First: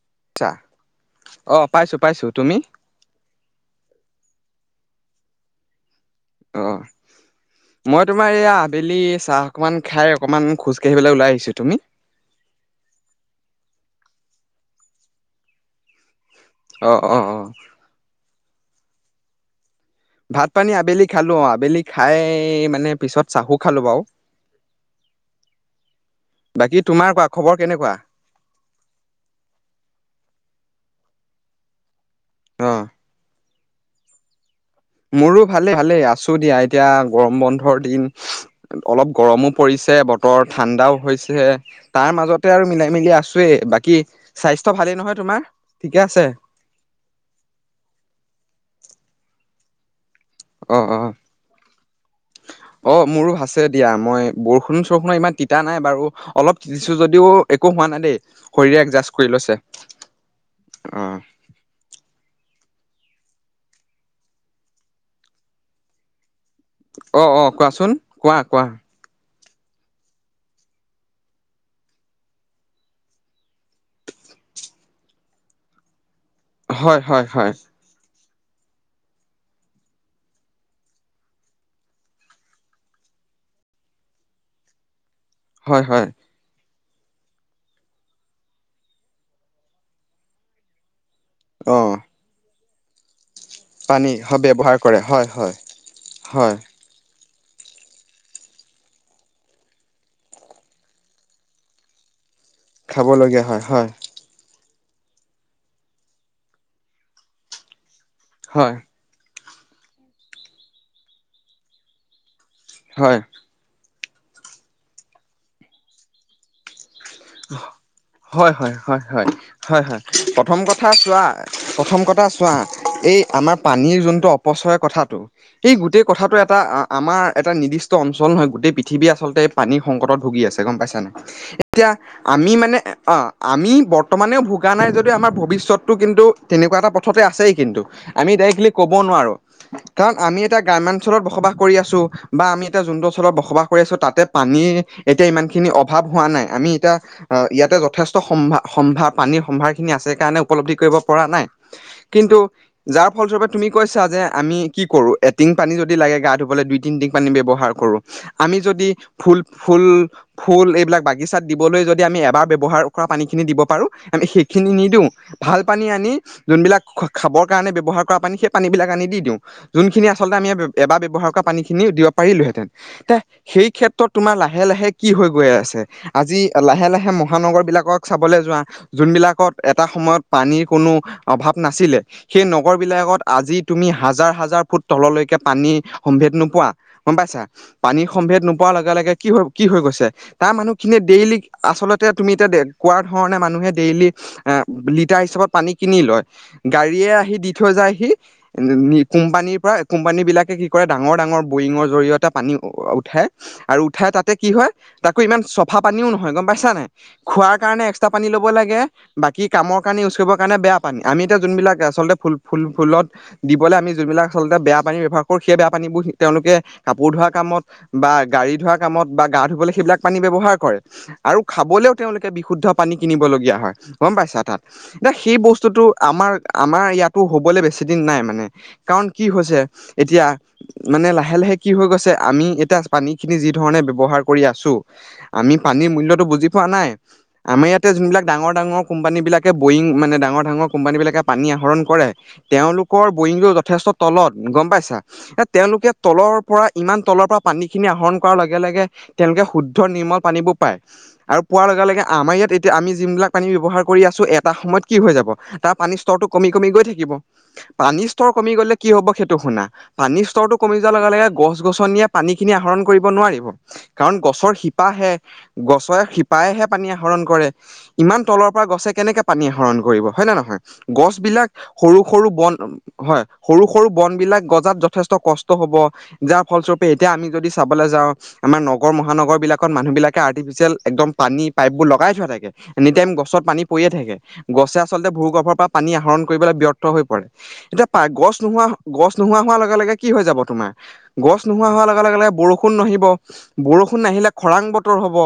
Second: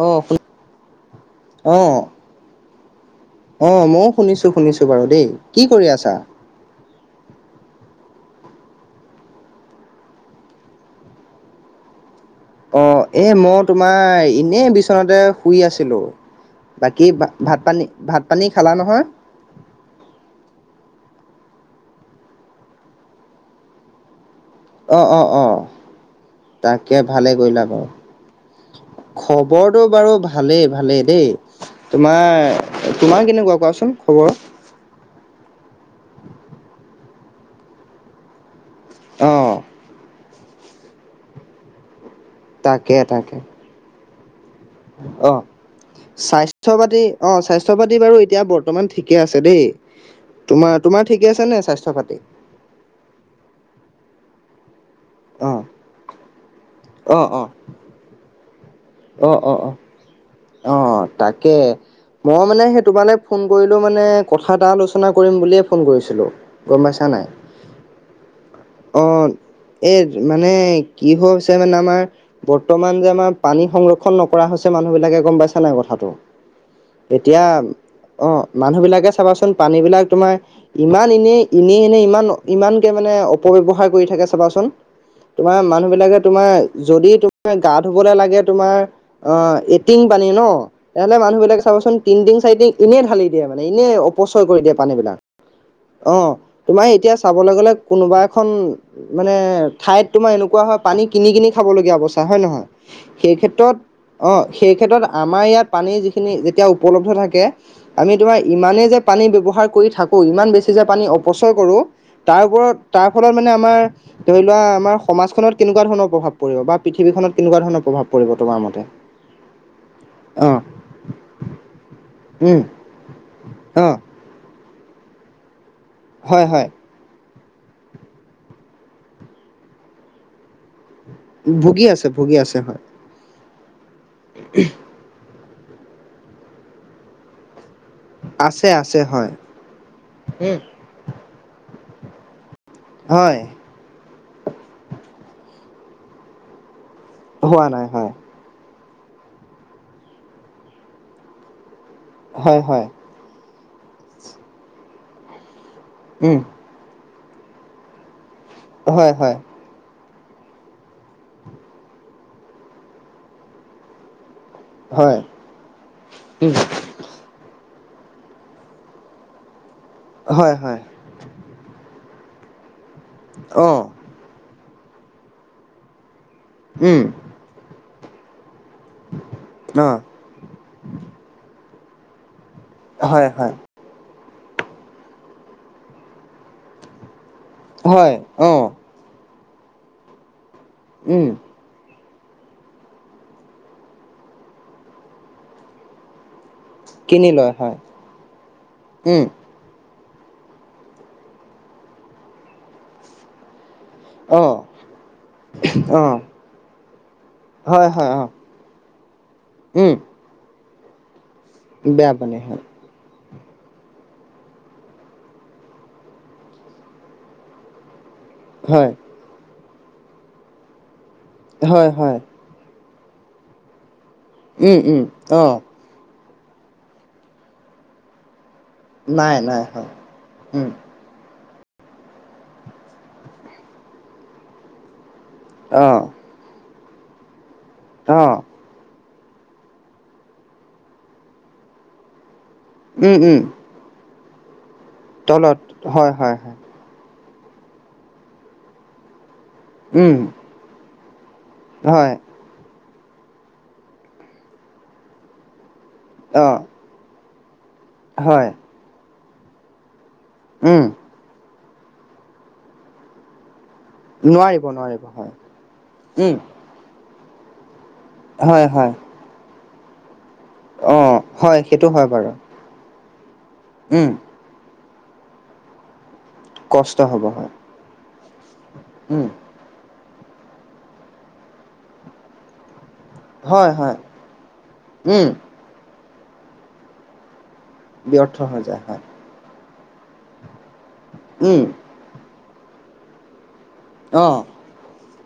অঁ শু আচ্ছা। অ', পাইছো পাইছো। তুমি? অ', ময়ো শুনিছো শুনিছো বাৰু দেই। কি কৰি আছা? অ'। মই তোমাৰ এয়া আবেলি চাহ অকণমান খাই অকণমান খোজ কাঢ়িবলৈ ওলাই আহিছোঁ। তুমি? অ', এ মই তোমাৰ এনে বিচনাতে শুই আছিলোঁ। অ বাকী অ ভা অ ভাত-পানী, ভাত-পানী খালা নহয়? ভাত-পানী আবেলি খালোঁ অ'। আবেলি খাই মানে পিছত চাহু খালো বাৰু। অ', অ', অ', বাকী তাকে তোমাৰ কোৱা ভালেই খবৰ কৰিলা বাৰু। কেনেকুৱা খবৰটো বাৰু ভালেই ভালেই দেই। অ তোমাৰ তোমাৰ কেনেকুৱা কোৱাচোন খবৰ? মোৰো ভালেই ভালেই। আছো দিয়া এতিয়া। গৰম বন্ধৰ দিন। অলপ অঁ গৰমো পৰিছে, বতৰ ঠাণ্ডাও হৈছে তাৰ মাজত তে আৰু তাকে মিলাই মিলি তাকে আছোয়ে। বাকী স্বাস্থ্য ভালেই নহয় তোমাৰ? ঠিকে আছে? স্বাস্থ্য-পাতি অ', স্বাস্থ্য-পাতি বাৰু এতিয়া বৰ্তমান ঠিকে আছে দেই। তোমাৰ, অ অ তোমাৰ ঠিক আছে নে স্বাস্থ্য-পাতি? অ', মোৰো আছে দিয়া। মই বৰষুণ-চৰষুণত ইমান অঁ তিতা নাই বাৰু অলপ দিছো অঁ যদিও অঁ একো হোৱা নাই দেই, শৰীৰে একজাষ্ট কৰি অঁ অঁ লৈছে। অঁ অ', তাকেই। মই মানে সেই তোমালে ফোন কৰিলো মানে কথা এটা আলোচনা কৰিম বুলিয়ে ফোন কৰিছিলো। গম পাইছা নাই? অ', অ', কোৱাচোন কোৱা, কোৱা? অ, এই মানে কি হৈ হৈছে মানে আমাৰ বৰ্তমান যে আমাৰ পানী সংৰক্ষন নকৰা হৈছে মানুহ বিলাকে গম পাইছা নাই কথাটো? হয় হয় এতিয়া হয় অ, মানুহ বিলাকে চাবাচোন পানী বিলাক তোমাৰ ইমান এনেই, এনেই, এনে ইমান, ইমানকে মানে অপবয়ৱহাৰ কৰি থাকে চাবাচোন। তোমাৰ হয় মানুহ হয় বিলাকে তোমাৰ যদি তোমাৰ গা ধুবলৈ লাগে তোমাৰ অ'। টিং পানী ন, তেনেহ'লে মানুহবিলাক অ চাবচোন তিনিটিন চাৰিং এনে ঢালি দিয়ে মানে এনে পানী হয় অপচয় কৰি দিয়ে। ব্যৱহাৰ পানী কৰে বিলাক হয় হয় অ, হয় তোমাৰ এতিয়া চাবলৈ গ'লে কোনোবা এখন মানে ঠাইত তোমাৰ এনেকুৱা হয় পানী কিনি, কিনি খাব লগীয়া অৱস্থা, হয়, নহয়? সেই খাবলগীয়া হয় ক্ষেত্ৰত হয় অ, সেই ক্ষেত্ৰত আমাৰ ইয়াত পানী যিখিনি যেতিয়া উপলব্ধ থাকে। আমি তোমাৰ হয় ইমানেই যে পানী ব্যৱহাৰ কৰি থাকো ইমান বেছি যে পানী অপচয় কৰোঁ। তাৰ ওপৰত তাৰ হয় ফলত মানে আমাৰ ধৰি লোৱা আমাৰ সমাজখনত কেনেকুৱা ধৰণৰ প্ৰভাৱ পৰিব বা পৃথিৱীখননত কেনেকুৱা ধৰণৰ প্ৰভাৱ পৰিব হয় তোমাৰ হয় মতে? হয়, হয়, হয় প্ৰথম অ', কথা চোৱা প্ৰথম কথা চোৱা উম, এই আমাৰ অ', পানীৰ যোনটো অপচয় কথাটো এই গোটেই কথাটো হয় এটা হয় আমাৰ এটা নিৰ্দিষ্ট অঞ্চল নহয় গোটেই পৃথিৱী আচলতে পানীৰ সংকটত ভুগি আছে, গম পাইছাননে? ভুগি আছে। ভুগি আমি আছে মানে হয়। অ, আমি বৰ্তমানেও ভোগা নাই যদি আমাৰ ভৱিষ্যত [unintelligible] কিন্তু তেনেকুৱা এটা পথতে আছেই কিন্তু। আমি আছে ডাইৰেক্টলি ক'ব আছে হয়, নোৱাৰো কাৰণ আমি এতিয়া গ্ৰাম্যাঞ্চলত বসবাস কৰি আছো। বা আমি এতিয়া যোনটো অঞ্চলত হয়। বসবাস কৰি আছো তাতে পানীৰ এতিয়া ইমান খিনি অভাৱ হোৱা নাই আমি এতিয়া আহ, হোৱা ইয়াতে নাই হয় যথেষ্ট সম্ভ-সম্ভাৰ পানীৰ সম্ভাৰ খিনি আছে স কাৰণে উপলব্ধি কৰিব পৰা নাই। কিন্তু হয় হয় যাৰ ফলস্বৰূপে তুমি কৈছা যে আমি কি কৰো এটিং পানী যদি লাগে গা উম ধুবলৈ দু তিনি ট পানী ব্যৱহাৰ কৰো আমি যদি হয় হয় ফুল, ফুল, ফুল এইবিলাক বাগিচা দিবলৈ যদি আমি এবাৰ্ৱহাৰ কৰা পানী খিনি দ পাৰো আমি সেই খিনি নিদিওঁ হয় ভাল পানী আনি উম যোনবিলাক খাবৰ কাৰণে ব্যৱহাৰ কৰা পানী সেই পানীবিলাক আনি দিওঁ যোনখিনি আচলতে আমি হয় হয় এবাৰ ব্যৱহাৰ কৰা পানী খিনিও দিব পাৰিলোহেঁতেন তে, সেই অ ক্ষেত্ৰত তোমাৰ লাহে, লাহে কি হৈ গৈ আছে। আজি লাহে, উম লাহে মহানগৰবিলাকক চাবলৈ যোৱা যোনবিলাকত এটা অ সময়ত পানীৰ কোনো অভাৱ নাছিলে সেই নগৰ বিলাকত হয় হয় আজি তুমি হাজাৰ, হাজাৰ ফুট তললৈকে পানী সম্ভেদ নোপোৱা। গম পাইছা পানীৰ হয় সম্ভেদ অ নোপোৱাৰ লগে, লগে কি হৈ, কি হৈ গৈছে তাৰ মানুহখিনিয়ে উম ডেইলি আচলতে তুমি এতিয়া দে কোৱা ধৰণে মানুহে ডেইলি এ, লিটাৰ হিচাপত পানী কিনি লয়। গাড়ীয়ে কিনি আহি দি লয় থৈ হয় যায় সি উম কোম্পানীৰ পৰা কোম্পানী বিলাকে কি কৰে ডাঙৰ, ডাঙৰ বৰিঙৰ জৰিয়তে পানী উঠে। আৰু উঠাই তাতে অ কি হয় তাকো ইমান চ অ পানও নহয় গম পাইছা নাই খ, হয় কাৰণে্স হয় অ পানী ল'ব লাগে বাকী কামৰ উম কাৰণে ইউজ কাৰণে বে পানী আমি এতিয়া যোনবিলাক বেয়া আচলতে ফুল, পানী ফুল, ফুলত দিবলৈ আমি যোনবিলাক আচলতে বেয়া পানী ব্যৱহাৰ কৰোঁ সেই বেয়া পানীবোৰ তেওঁলোকে কাপোৰ ধোৱা কামত বা গাড়ী ধোৱা হয় কামত বা গা ধুবলৈ সেইবিলাক পানী ব্যৱহাৰ কৰে আৰু হয় হয় খাবলৈও হয় তেওঁলোকে শুদ্ধ পানী কিনিবলগীয়া হয়, গম পাইছা তাত উম উম এতিয়া সেই অ বস্তুটো আমাৰ আমাৰ ইয়াতো হ'বলৈ বেছিদিন নাই মানে কাৰণ কি নাই হৈছে নাই হয় এতিয়া উম মানে লাহে, লাহে কি হৈ গৈছে আমি এতিয়া পানীখিনি যি ধৰণে ব্যৱহাৰ কৰি আছো। আমি পানীৰ অ মূল্যয়তটো বুজি পোৱা নাই আমাৰ ইয়াতে অ যোনবিলাক ডাঙৰ, ডাঙৰ কোম্পানী বিলাকে বয়িং মানে ডাঙৰ, ডাঙৰ কোম্পানী বিলাকে পানী আহৰণ কৰে। তেওঁলোকৰ উম বৰিং উম যথেষ্ট তলত গম পাইছা এ, তলত তেওঁলোকে হয় হয় তলৰ হয় পৰা ইমান তলৰ পৰা পানীখিনি আহৰণ কৰাৰ লগে, লগে তেওঁলোকে শুদ্ধ উম নিৰ্মল পানীবোৰ পায় আৰু। পোৱাৰ লগে লগে হয় আমাৰ ইয়াত এতিয়া আমি যোন বিলাক পানী ব্যৱহাৰ কৰি আছো এটা সময়ত কি হৈ যাব। তাৰ পানীৰ স্তৰটো অ কমি কমি গৈ থাকিব। পানীৰ স্তৰ হয় কমি গ'লে কি হ'ব সেইটো শুনা। পানী স্তৰটো কমি উম যোৱাৰ লগে লগে গছ-গছনিয়ে পানীখিনি আহৰণ কৰিব নোৱাৰিব। কাৰণ গছৰ নোৱাৰিব নোৱাৰিব শিপাহে হয় গছৰ উম শিপাইহে পানী আহৰণ কৰে। ইমান তলৰ হয় পৰা গছে হয় কেনেকে পানী আহৰণ কৰিব, হয়নে নহয়? অ', গছবিলাক হয় সেইটো সৰু হয় সৰু বাৰু বন হয়, সৰু সৰু উম, বন বিলাক গজাত য যথেষ্ট কষ্ট হ'ব। যাৰ ফলস্বৰূপে কষ্ট এতিয়া হ'ব আমি যদি হয়। চাবলৈ যাওঁ আমাৰ নগৰ উম, মহানগৰ বিলাক মানুহ বিলাক আৰ্টিফিচিয়েল একদম পানী পাইপবোৰ লগাই থোৱা থাকে। এনিটাইম গছত পানী হয়, পৰিয়ে হয়, থাকে, গছে আচলতে উম, ভূ-গৰ্ভৰ পৰা পানী আহৰণ কৰিবলৈ ব্যৰ্থ হৈ পৰে। এতিয়া পাই, গছ ব্যৰ্থ হৈ নোহোৱা যায় হয়, গছ নোহোৱা হোৱাৰ লগে লগে কি হৈ যাব তোমাৰ? গছ উম, নোহোৱা হোৱাৰ লগে লগে বৰষুণ নাহিব, বৰষুণ আহিলে অ', খৰাং বতৰ হ'ব,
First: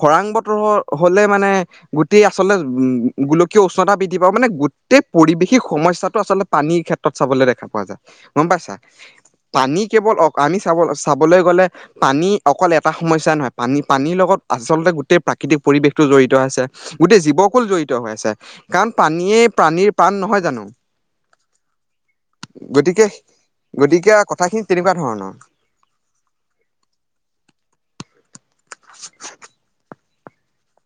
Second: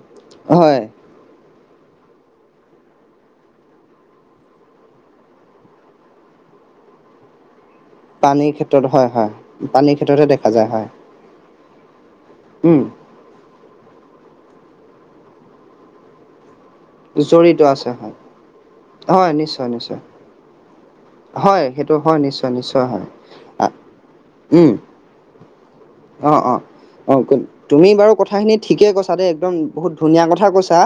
খৰাং বতৰ হয়, হ'লে মানে গোটেই আচলতে উম গোলকীয় উষ্ণতা বৃদ্ধি পাব মানে গোটেই পৰিৱেশিক সমস্যাটো আচলতে পানীৰ ক্ষেত্ৰত চাবলৈ দেখা পোৱা যায় গম পানীৰ পইছা, ক্ষেত্ৰত হয়, হয়, পানী পানীৰ কেৱল ক্ষেত্ৰতে অ দেখা আমি যায় হয়, চাব চাবলৈ গ'লে পানী অকল উম, এটা সমস্যা নহয়, পানী পানীৰ লগত আচলতে গোটেই প্ৰাকৃতিক পৰিৱেশটো জড়িত আছে। গোটেই জড়িত জীৱকুল জঢ়িত হৈ হয়, আছে। কাৰণ হয় পানীয়ে নিশ্চয়, প্ৰানীৰ নিশ্চয়, পাণ নহয় জানো। হয়, সেইটো হয়, নিশ্চয় নিশ্চয় হয়, গতিকে গতিকে কথাখিনি উম। তেনেকুৱা ধৰণৰ অ অ অ তুমি বাৰু কথাখিনি ঠিকে কৈছা দেই একদম বহুত ধুনীয়া কথা কৈছা,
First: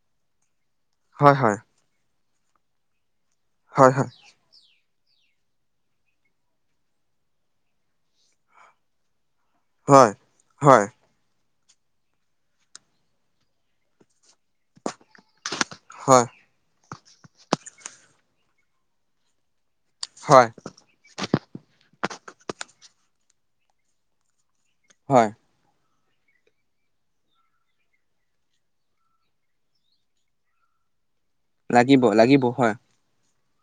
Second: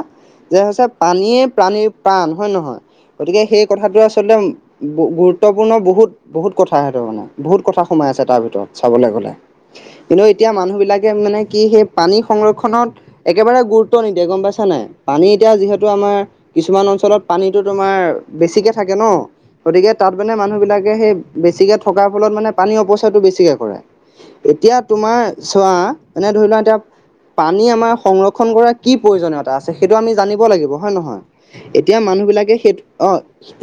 যে হৈছে হয় পানীয়েই হয় প্ৰাণীৰ প্ৰাণ হয় নহয়, গতিকে সেই হয় কথাটো হয় আচলতে গুৰুত্বপূৰ্ণ বহুত বহুত কথা সেইটো মানে বহুত কথা সোমাই আছে তাৰ ভিতৰত চাবলৈ গ'লে। হয় কিন্তু এতিয়া মানুহ হয় বিলাক মানে কি সেই পানী সংৰক্ষনত একেবাৰে গুৰুত্ব নিদিয়ে গম পাইছা নাই। পানী এতিয়া যিহেতু আমাৰ হয় কিছুমান অঞ্চলত পানীটো তোমাৰ বেছিকে থাকে ন। গতিকে তাত মানে হয় মানুহ বিলাকে সেই বেছিকে থকাৰ ফলত মানে পানী অপচয়টো বেছিকে কৰে। এতিয়া তোমাৰ হয় চোৱা এনে ধৰি লোৱা এতিয়া পানী আমাৰ সংৰক্ষন কৰাৰ কি প্ৰয়োজনীয়তা আছে, সেইটো আমি জানিব লাগিব হয়ে নহয়। এতিয়া লাগিব মানুহ লাগিব বিলাকে সেই হয় অ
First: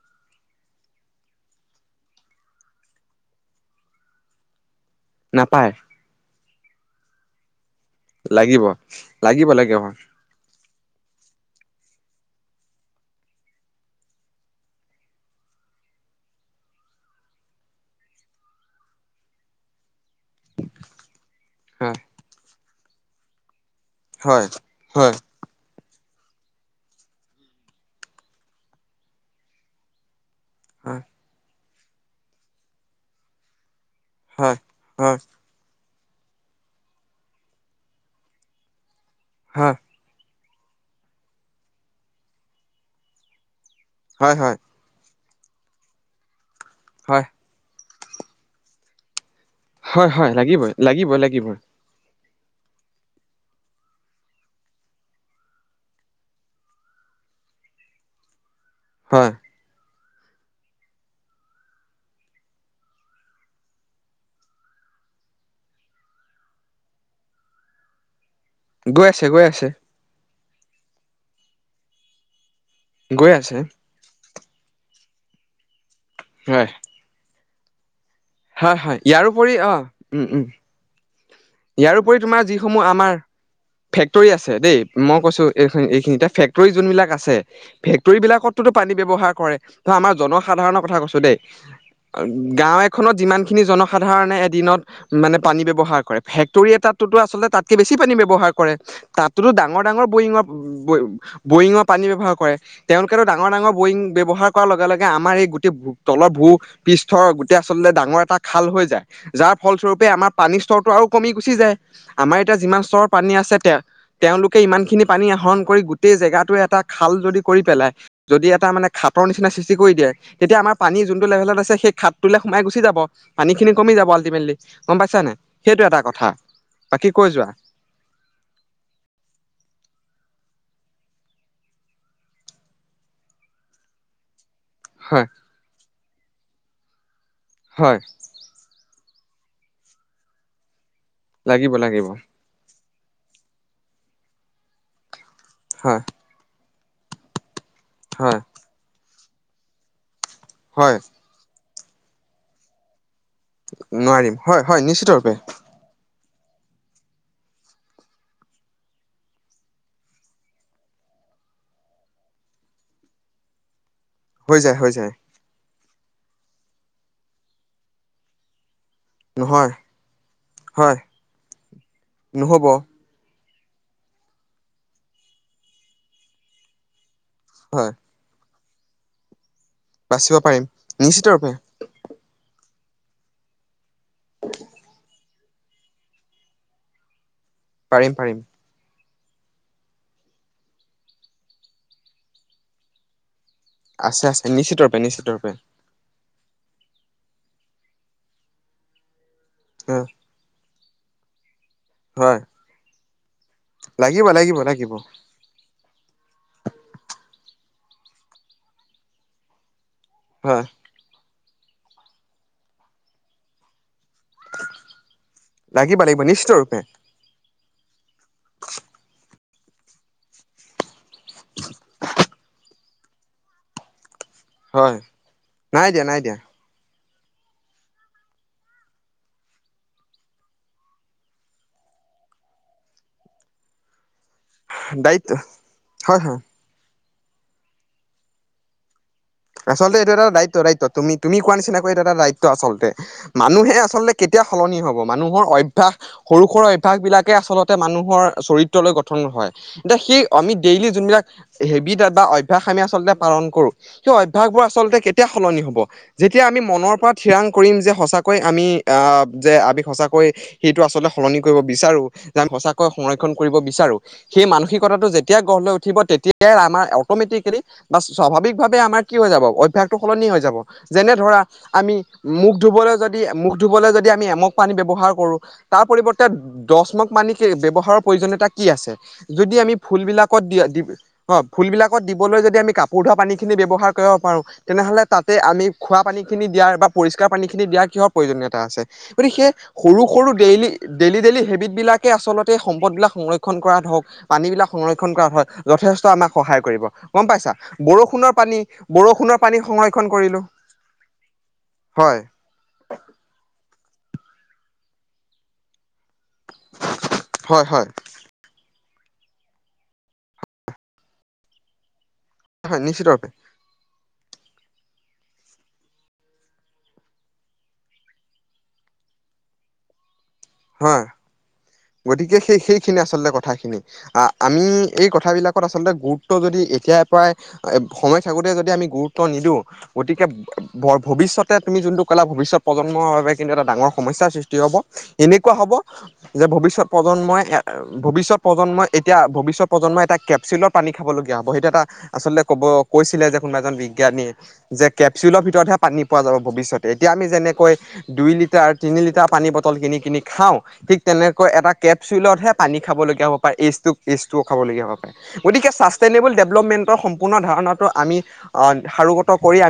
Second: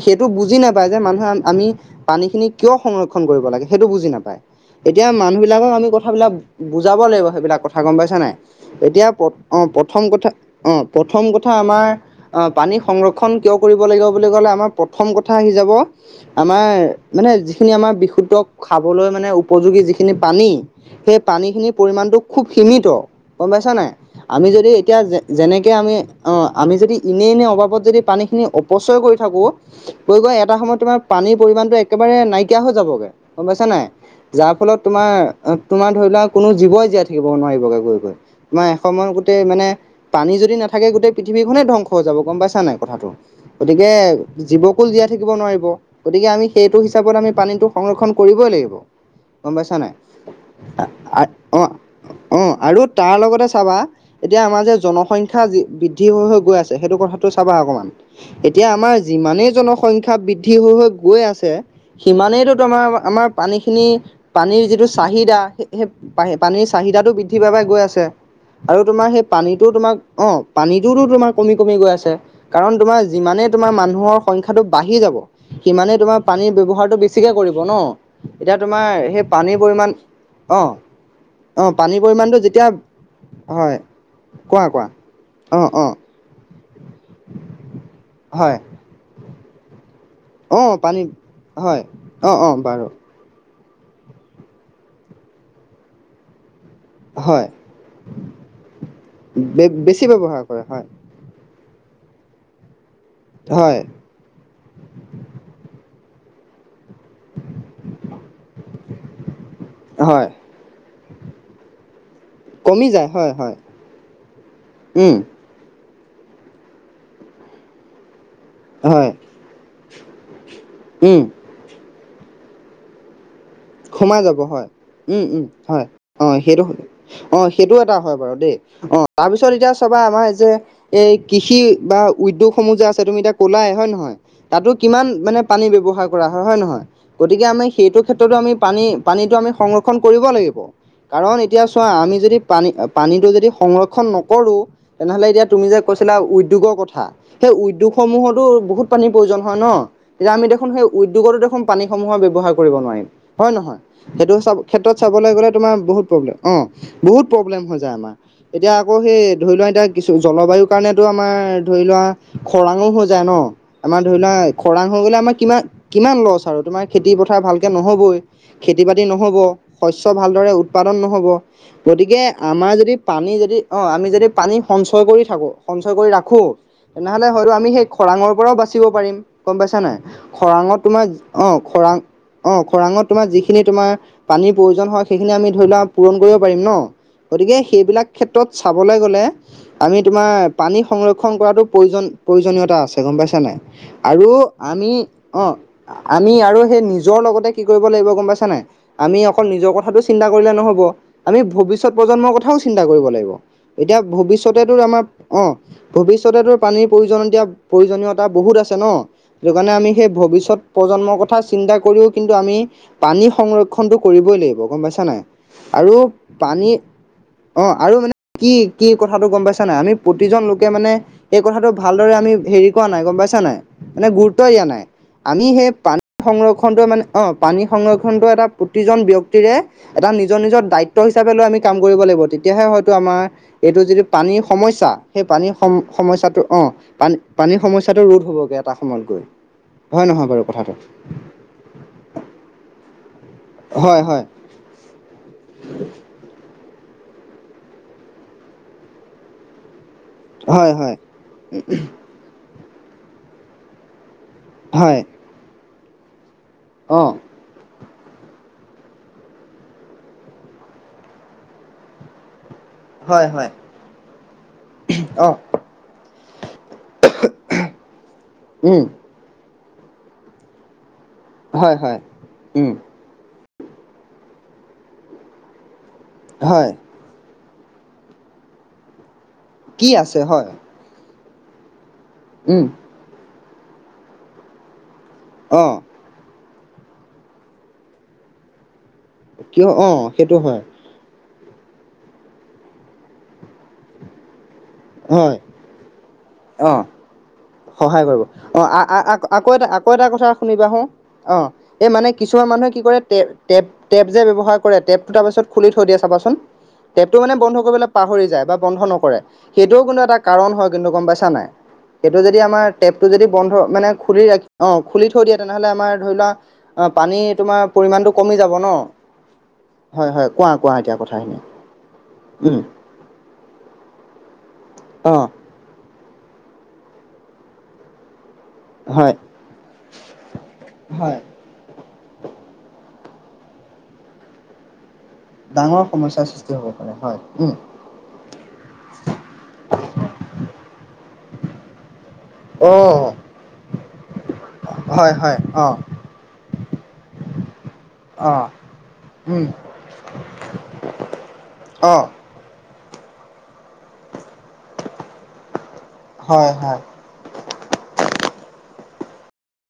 সেইটো বুজি নাপায় যে মানুহে আমি পানী খিনি কিয় সংৰক্ষণ কৰিব লাগে। সেইটো বুজি নাপায়। এতিয়া মানুহ নাপায় বিলাকক আমি কথাবিলাক বুজাব লাগিব সেইবিলাক কথা কথা গম পাইছা নাই, লাগিব এতিয়া লাগিব অ লাগিব হয় প্ৰথম কথা অ প্ৰথম কথা আমাৰ অহ পানী সংৰক্ষণ কিয় কৰিব লাগিব বুলি কলে আমাৰ প্ৰথম কথা আহি যাব আমাৰ মানে যিখিনি আমাৰ বিশুদ্ধক খাবলৈ মানে উপযোগী যিখিনি পানী, সেই পানীখিনিৰ পৰিমাণটো খুব সীমিত গম পাইছানাই। হয় আমি যদি এতিয়া হয় যেনেকে আমি অ আমি যদি এনে এনে অভাৱত যদি পানীখিনি অপচয় কৰি থাকো, গৈ গৈ এটা সময়ত তোমাৰ হয় পানীৰ পৰিমাণটো একেবাৰে নাইকিয়া হৈ যাবগে, গম পাইছা নাই? যাৰ হয় ফলত তোমাৰ হয় তোমাৰ ধৰি লোৱা কোনো জীৱই জীয়াই থাকিব নোৱাৰিবগৈ গৈ গৈ। তোমাৰ এক সময়ত গোটেই মানে হয় পানী যদি নাথাকে গোটেই পৃথিৱী খনে ধ্বংস হৈ যাব গম পাইছা নাই কথাটো? গতিকে হয় জীৱক ফুল জীয়াই থাকিব নোৱাৰিব। গতিকে আমি সেইটো হিচাপত হয় আমি পানীতটো সংৰক্ষণ কৰিবই লাগিব। গম পাইছা নাই? হয় হয় লাগিবই লাগিব অ লাগিব অ অ আৰু তাৰ লগতে চাবা এতিয়া আমাৰ যে জনসংখ্যা বৃদ্ধি হৈ গৈ আছে সেইটো কথাটো চাবা অকমান, এতিয়া আমাৰ হয় যিমানেই জনসংখ্যা সংখ্যা বৃদ্ধি হৈ হৈ গৈ আছে, সিমানেইটো তোমাৰ আমাৰ পানী খিনি পানীৰ যিটো চাহিদা, সেই পানীৰ চাহিদাটো বৃদ্ধি পাই পাই গৈ আছে। আৰু তোমাৰ গৈ সেই আছে গৈ পানীটো আছে তোমাৰ অ পানীটো তোমাৰ কমি কমি গৈ আছে। কাৰণ তোমাৰ গৈ যিমানে আছে তোমাৰ মানুহৰ সংখ্যাটো বাঢ়ি যাব, সিমানে তোমাৰ পানীৰ হয় ব্যৱহাৰটো বে কে কৰিব ন। এতিয়া হয় হয় তোমাৰ সেই ইয়াৰোপৰি পানীৰ অ পৰিমাণ উম উম অঁ অ', পানীৰ ইয়াৰোপৰি পৰিমাণটো তোমাৰ যেতিয়া যিসমূহ আমাৰ হয় ফেক্টৰী আছে কোৱা দেই কোৱা মই কৈছো অ এই অ এইখিনতে ফেক ফেক্টৰী যোনবিলাক আছে ফেক্টৰী হয় বিলাকতো পানী ব্যৱহাৰ কৰে ধৰ আমাৰ অ জনসাধাৰণৰ কথা পানী কৈছো দেই হয় অ অ গাঁও বাৰু এখনত যিমানখিনি জনসাধাৰণে এদিনত মানে পানী ব্যৱহাৰ কৰে ফেক্টৰী এটাত আচলতে হয় তাতটো বেছি পানী ব্যৱহাৰ কৰে তাতোতো বে ডাঙৰ ডাঙৰ বেছি ব্যৱহাৰ বৰিঙৰ কৰে হয় বৰিঙৰ পানী ব্যৱহাৰ কৰে তেওঁলোকেতো ডাঙৰ ডাঙৰ হয় বৰিং ব্যৱহাৰ লগে লগে আমাৰ এই গোটেই তলৰ ভূ পৃষ্ঠৰ গোটেই আচলতে ডাঙৰ এটা খাল হৈ যায় যাৰ ফলস্বৰূপে হয় আমাৰ পানীৰ স্তৰটো আৰু কমি গুচি যায় আমাৰ এতিয়া যিমান কমি চৰ যায় হয় পানী হয় আছে তেওঁ তেওঁলোকে ইমান খিনি উম পানী আহৰণ কৰি গোটেই জেগাটো এটা খাল যদি কৰি পেলাই যদি এটা তাৰ মানে হয় খাতৰ নিচিনা সৃষ্টি কৰি দিয়ে তেতিয়া আমাৰ পানী উম যোনটো লেভেলত আছে সেই খাতটোলে সোমাই গুচি যাব। পানীখিনি কমি যাব সোমাই আল্টিমেটলি হয় গম উম পাইছানে উম সেইটো হয় এটা অ কথা। সেইটো বাকী কৈ অ যোৱা? সেইটো এটা হয় বাৰু দেই অ', তাৰপিছত এতিয়া চবা আমাৰ এই যে এই কৃষি বা উদ্যোগ সমূহ যে আছে তুমি এতিয়া ক'লাই হয় নহয় তাতো কিমান হয় মানে পানী ব্যৱহাৰ কৰা হয় হয় নহয় গতিকে আমি সেইটো হয় ক্ষেত্ৰতো আমি পানী পানীটো আমি সংৰক্ষণ কৰিব লাগিব কাৰণ এতিয়া লাগিব চোৱা লাগিব আমি যদি পানী, পানীটো যদি সংৰক্ষণ নকৰোঁ তেনেহ'লে এতিয়া তুমি যে হয় কৈছিলা উদ্যোগৰ কথা সেই হয় উদ্যোগসমূহতো বহুত পানীৰ প্ৰয়োজন হয় ন, তেতিয়া আমি দেখোন সেই হয় উদ্যোগতো দেখোন পানীসমূহৰ ব্যৱহাৰ কৰিব নোৱাৰিম হয় নহয়, নোৱাৰিম হয় সেইটো হয় ক্ষেত্ৰত নিশ্চিত ৰূপে চাবলৈ গ'লে তোমাৰ বহুত প্ৰব্লেম, অ', বহুত প্ৰব্লেম হৈ যায় আমাৰ। এতিয়া আকৌ সেই ধৰি লোৱা এতিয়া কিছু জলবায়ুৰ কাৰণেতো আমাৰ ধৰি লোৱা খৰাংও হৈ যায় ন আমাৰ ধৰি লোৱা খৰাং হৈ গ'লে আমাৰ কিমান কিমান লছ আৰু তোমাৰ খেতি পথাৰ ভালকে নহ'বই খেতি বাতি নহ'ব, নহয় শস্য ভালদৰে উৎপাদন হয় নহ'ব, গতিকে নহ'ব আমাৰ যদি পানী যদি অ', আমি যদি পানী সঞ্চয় কৰি থাকো, সঞ্চয় কৰি ৰাখো তেনেহ'লে হয়তো আমি সেই হয় খৰাংৰ পৰাও বাচিব পাৰিম, গম পাইছা নাই। বাচিব পাৰিম খৰাংত তোমাৰ, নিশ্চিত ৰূপে অ' খৰাং অ', খৰাংত তোমাৰ যিখিনি, তোমাৰ পানীৰ প্ৰয়োজন হয় সেইখিনি আমি ধৰি লোৱা পূৰণ কৰিব পাৰিম ন, গতিকে সেইবিলাক পাৰিম পাৰিম ক্ষেত্ৰত চাবলৈ গ'লে আমি তোমাৰ পানী সংৰক্ষণ কৰাটো প্ৰয়োজন, প্ৰয়োজনীয়তা আছে গম পাইছা নাই। আছে আৰু আছে নিশ্চিত আমি ৰূপে নিশ্চিত ৰূপে অ' আমি আৰু সেই নিজৰ লগতে কি কৰিব লাগিব গম পাইছা নাই, আমি অকল নিজৰ কথাটো হয় চিন্তা কৰিলে নহ'ব, আমি ভৱিষ্যত প্ৰজন্মৰ হয় কথাও চিন্তা কৰিব লাগিব, এতিয়া লাগিব লাগিব ভৱিষ্যতেটো লাগিব আমাৰ অ', ভৱিষ্যতেতো পানীৰ প্ৰয়োজনতিয়া প্ৰয়োজনীয়তা বহুত আছে ন সেইটো কাৰণে আমি সেই ভৱিষ্যত হয় প্ৰজন্মৰ কথা চিন্তা কৰিও কিন্তু আমি পানী সংৰক্ষণটো কৰিবই লাগিব গম পাইছা নাই আৰু লাগিব লাগিব নিশ্চিত পানী ৰূপে অ', আৰু মানে কি? কি কথাটো গম পাইছা নাই আমি প্ৰতিজন লোকে মানে এই কথাটো ভালদৰে আমি হেৰি কৰা নাই গম পাইছা নাই মানে গুৰুত্ব দিয়া নাই হয় আমি সেই নাই পানী দিয়া নাই দিয়া সংৰক্ষণটোৱে মানে অ' পানী সংৰক্ষণটো এটা প্ৰতিজন ব্যক্তিৰে এটা নিজৰ নিজৰ দায়িত্ব হিচাপে লৈ আমি কাম কৰিব লাগিব, তেতিয়াহে হয়তো আমাৰ এইটো যিটো পানীৰ সমস্যা, সেই দায়িত্ব পানীৰ সম হয় হয় সমস্যাটো অ', পানী পানীৰ সমস্যাটো ৰোধ হ'বগৈ, এটা সময়ত গৈ। আচলতে হয় এইটো এটা নহয় বাৰু দায়িত্ব, কথাটো দায়িত্ব তুমি তুমি কোৱা নিচিনাকৈ এইটো এটা দায়িত্ব আচলতে, মানুহে হয় আচলতে হয় কেতিয়াও সলনি হ'ব মানুহৰ অভ্যাস সৰু সুৰা অভ্যাস বিলাকে আচলতে মানুহৰ চৰিত্ৰলৈ গঠন হয়, এতিয়া সেই আমি হয় ডেইলি হয় যোনবিলাক হেবিট বা অভ্যাস, আমি আচলতে পালন কৰোঁ, সেই অভ্যাসবোৰ আচলতে হয় তেতিয়া সলনি হ'ব, যেতিয়া আমি মনৰ অ পৰা ঠিৰাং কৰিম যে সঁচাকৈ আমি যে, আমি সঁচাকৈ সেইটো আচলতে সলনি কৰিব বিচাৰো যে, আমি সঁচাকৈ হয় সংৰক্ষণ হয় কৰিব বিচাৰো। সেই মানসিকতাটো অ যেতিয়াই গঢ় লৈ উঠিব, তেতিয়াই আমাৰ অট'মেটিকেলি বা স্বাভাৱিক ভাৱে উম আমাৰ কি হৈ যাব, অভ্যাসটো সলনি হৈ যাব, যেনে ধৰা হয় আমি হয় মুখ উম ধুবলৈ যদি যদি মুখ ধুবলৈ, যদি আমি এমগ পানী ব্যৱহাৰ কৰো তাৰ পৰিৱৰ্তে হয় দচ মগ পানী ব্যৱহাৰৰ প্ৰয়োজনীয়তা কি আছে, যদি আমি কি ফুল আছে বিলাকত হয় দি হয়, ফুলবিলাকত দিবলৈ যদি উম আমি কাপোৰ ধোৱা পানীখিনি ব্যৱহাৰ কৰিব পাৰো, তেনেহ'লে তাত তাতে অ আমি খোৱা পানীখিনি দিয়াৰ বা পৰিষ্কাৰ পানীখিনি দিয়াৰ কিহৰ প্ৰয়োজনীয়তা আছে। গতিকে, সেই কিয় অ সৰু সৰু সেইটো হয় ডেইলি ডেইলি ডেইলি হেবিট বিলাকে আচলতে সম্পদবিলাক সংৰক্ষণ কৰাত হওক, পানী বিলাক সংৰক্ষণ কৰা হয়, যথেষ্ট আমাক সহায় অ কৰিব গম পাইছা। সহায় কৰিব, বৰষুণৰ পানী অ', আ বৰষুণৰ আকৌ পানী এটা, আকৌ সংৰক্ষণ এটা কথা কৰিলো শুনিবাহো, অ', এই মানে হয় কিছু কিছুমান মানুহে কি কৰে, টেপ যে ব্যৱহাৰ কৰে টেপটো তাৰপিছত খুলি থৈ দিয়ে চাবাচোন। টেপটো মানে বন্ধ হয় হয় কৰিবলৈ পাহৰি যায় বা বন্ধ নকৰে, সেইটোও কিন্তু এটা কাৰণ হয় কিন্তু গম পাইছা নাই। সেইটো যদি আমাৰ হয় নিশ্চিত টেপটো ৰূপে যদি বন্ধ, মানে খুলি ৰাখি, অ', খুলি থৈ দিয়ে তেনেহ'লে আমাৰ ধৰি লোৱা অ', পানী তোমাৰ পৰিমাণটো কমি যাব ন। হয় হয়, কোৱা কোৱা। এতিয়া হয়, কথাখিনি গতিকে সেই উম সেইখিনি আচলতে কথাখিনি, আমি এই অ কথাবিলাক আচলতে গুৰুত্ব যদি এতিয়াৰ পৰাই সময় থাকোতে যদি আমি হয়। গুৰুত্ব নিদিওঁ গতিকে, ভ হয়, ভৱিষ্যত [unintelligible] তুমি যোনটো কোলা ভৱিষ্যত প্ৰজন্মৰ বাবে কিন্তু এটা ডাঙৰ সমস্যা সৃষ্টি হ'ব। এনেকুৱা হ'ব ডাঙৰ সমস্যাৰ যে সৃষ্টি হ'ব ভৱিষ্যত পাৰে হয়, প্ৰজন্মই উম। ভৱিষ্যত প্ৰজন্মই এতিয়া ভৱিষ্যত প্ৰজন্মই এটা কেপচুলৰ পানী খাবলগীয়া হ'ব সেইটো এটা আচলতে ক'ব অ', কৈছিলে যে কোনোবা এজন বিজ্ঞানীয়ে। যে হয় হয়, কেপচুলৰ অ', ভিতৰতহে পানী পোৱা যাব ভৱিষ্যতে এতিয়া আমি যেনেকৈ দুই অ', লিটাৰ তিনি লিটাৰ উম, পানী বটল কিনি কিনি খাওঁ, ঠিক তেনেকৈ এটা অ', কেপচুলতহে পানী খাব লগীয়া হ'ব পাৰে এইজটো বিজটোও খাব লগীয়া হ'ব পাৰে গতিকে স্বা [unintelligible] হয় হয়। ডেভেলপমেন্টৰ সম্পূৰ্ণ ধাৰণাটো আমি অ', সাৰোগত কৰি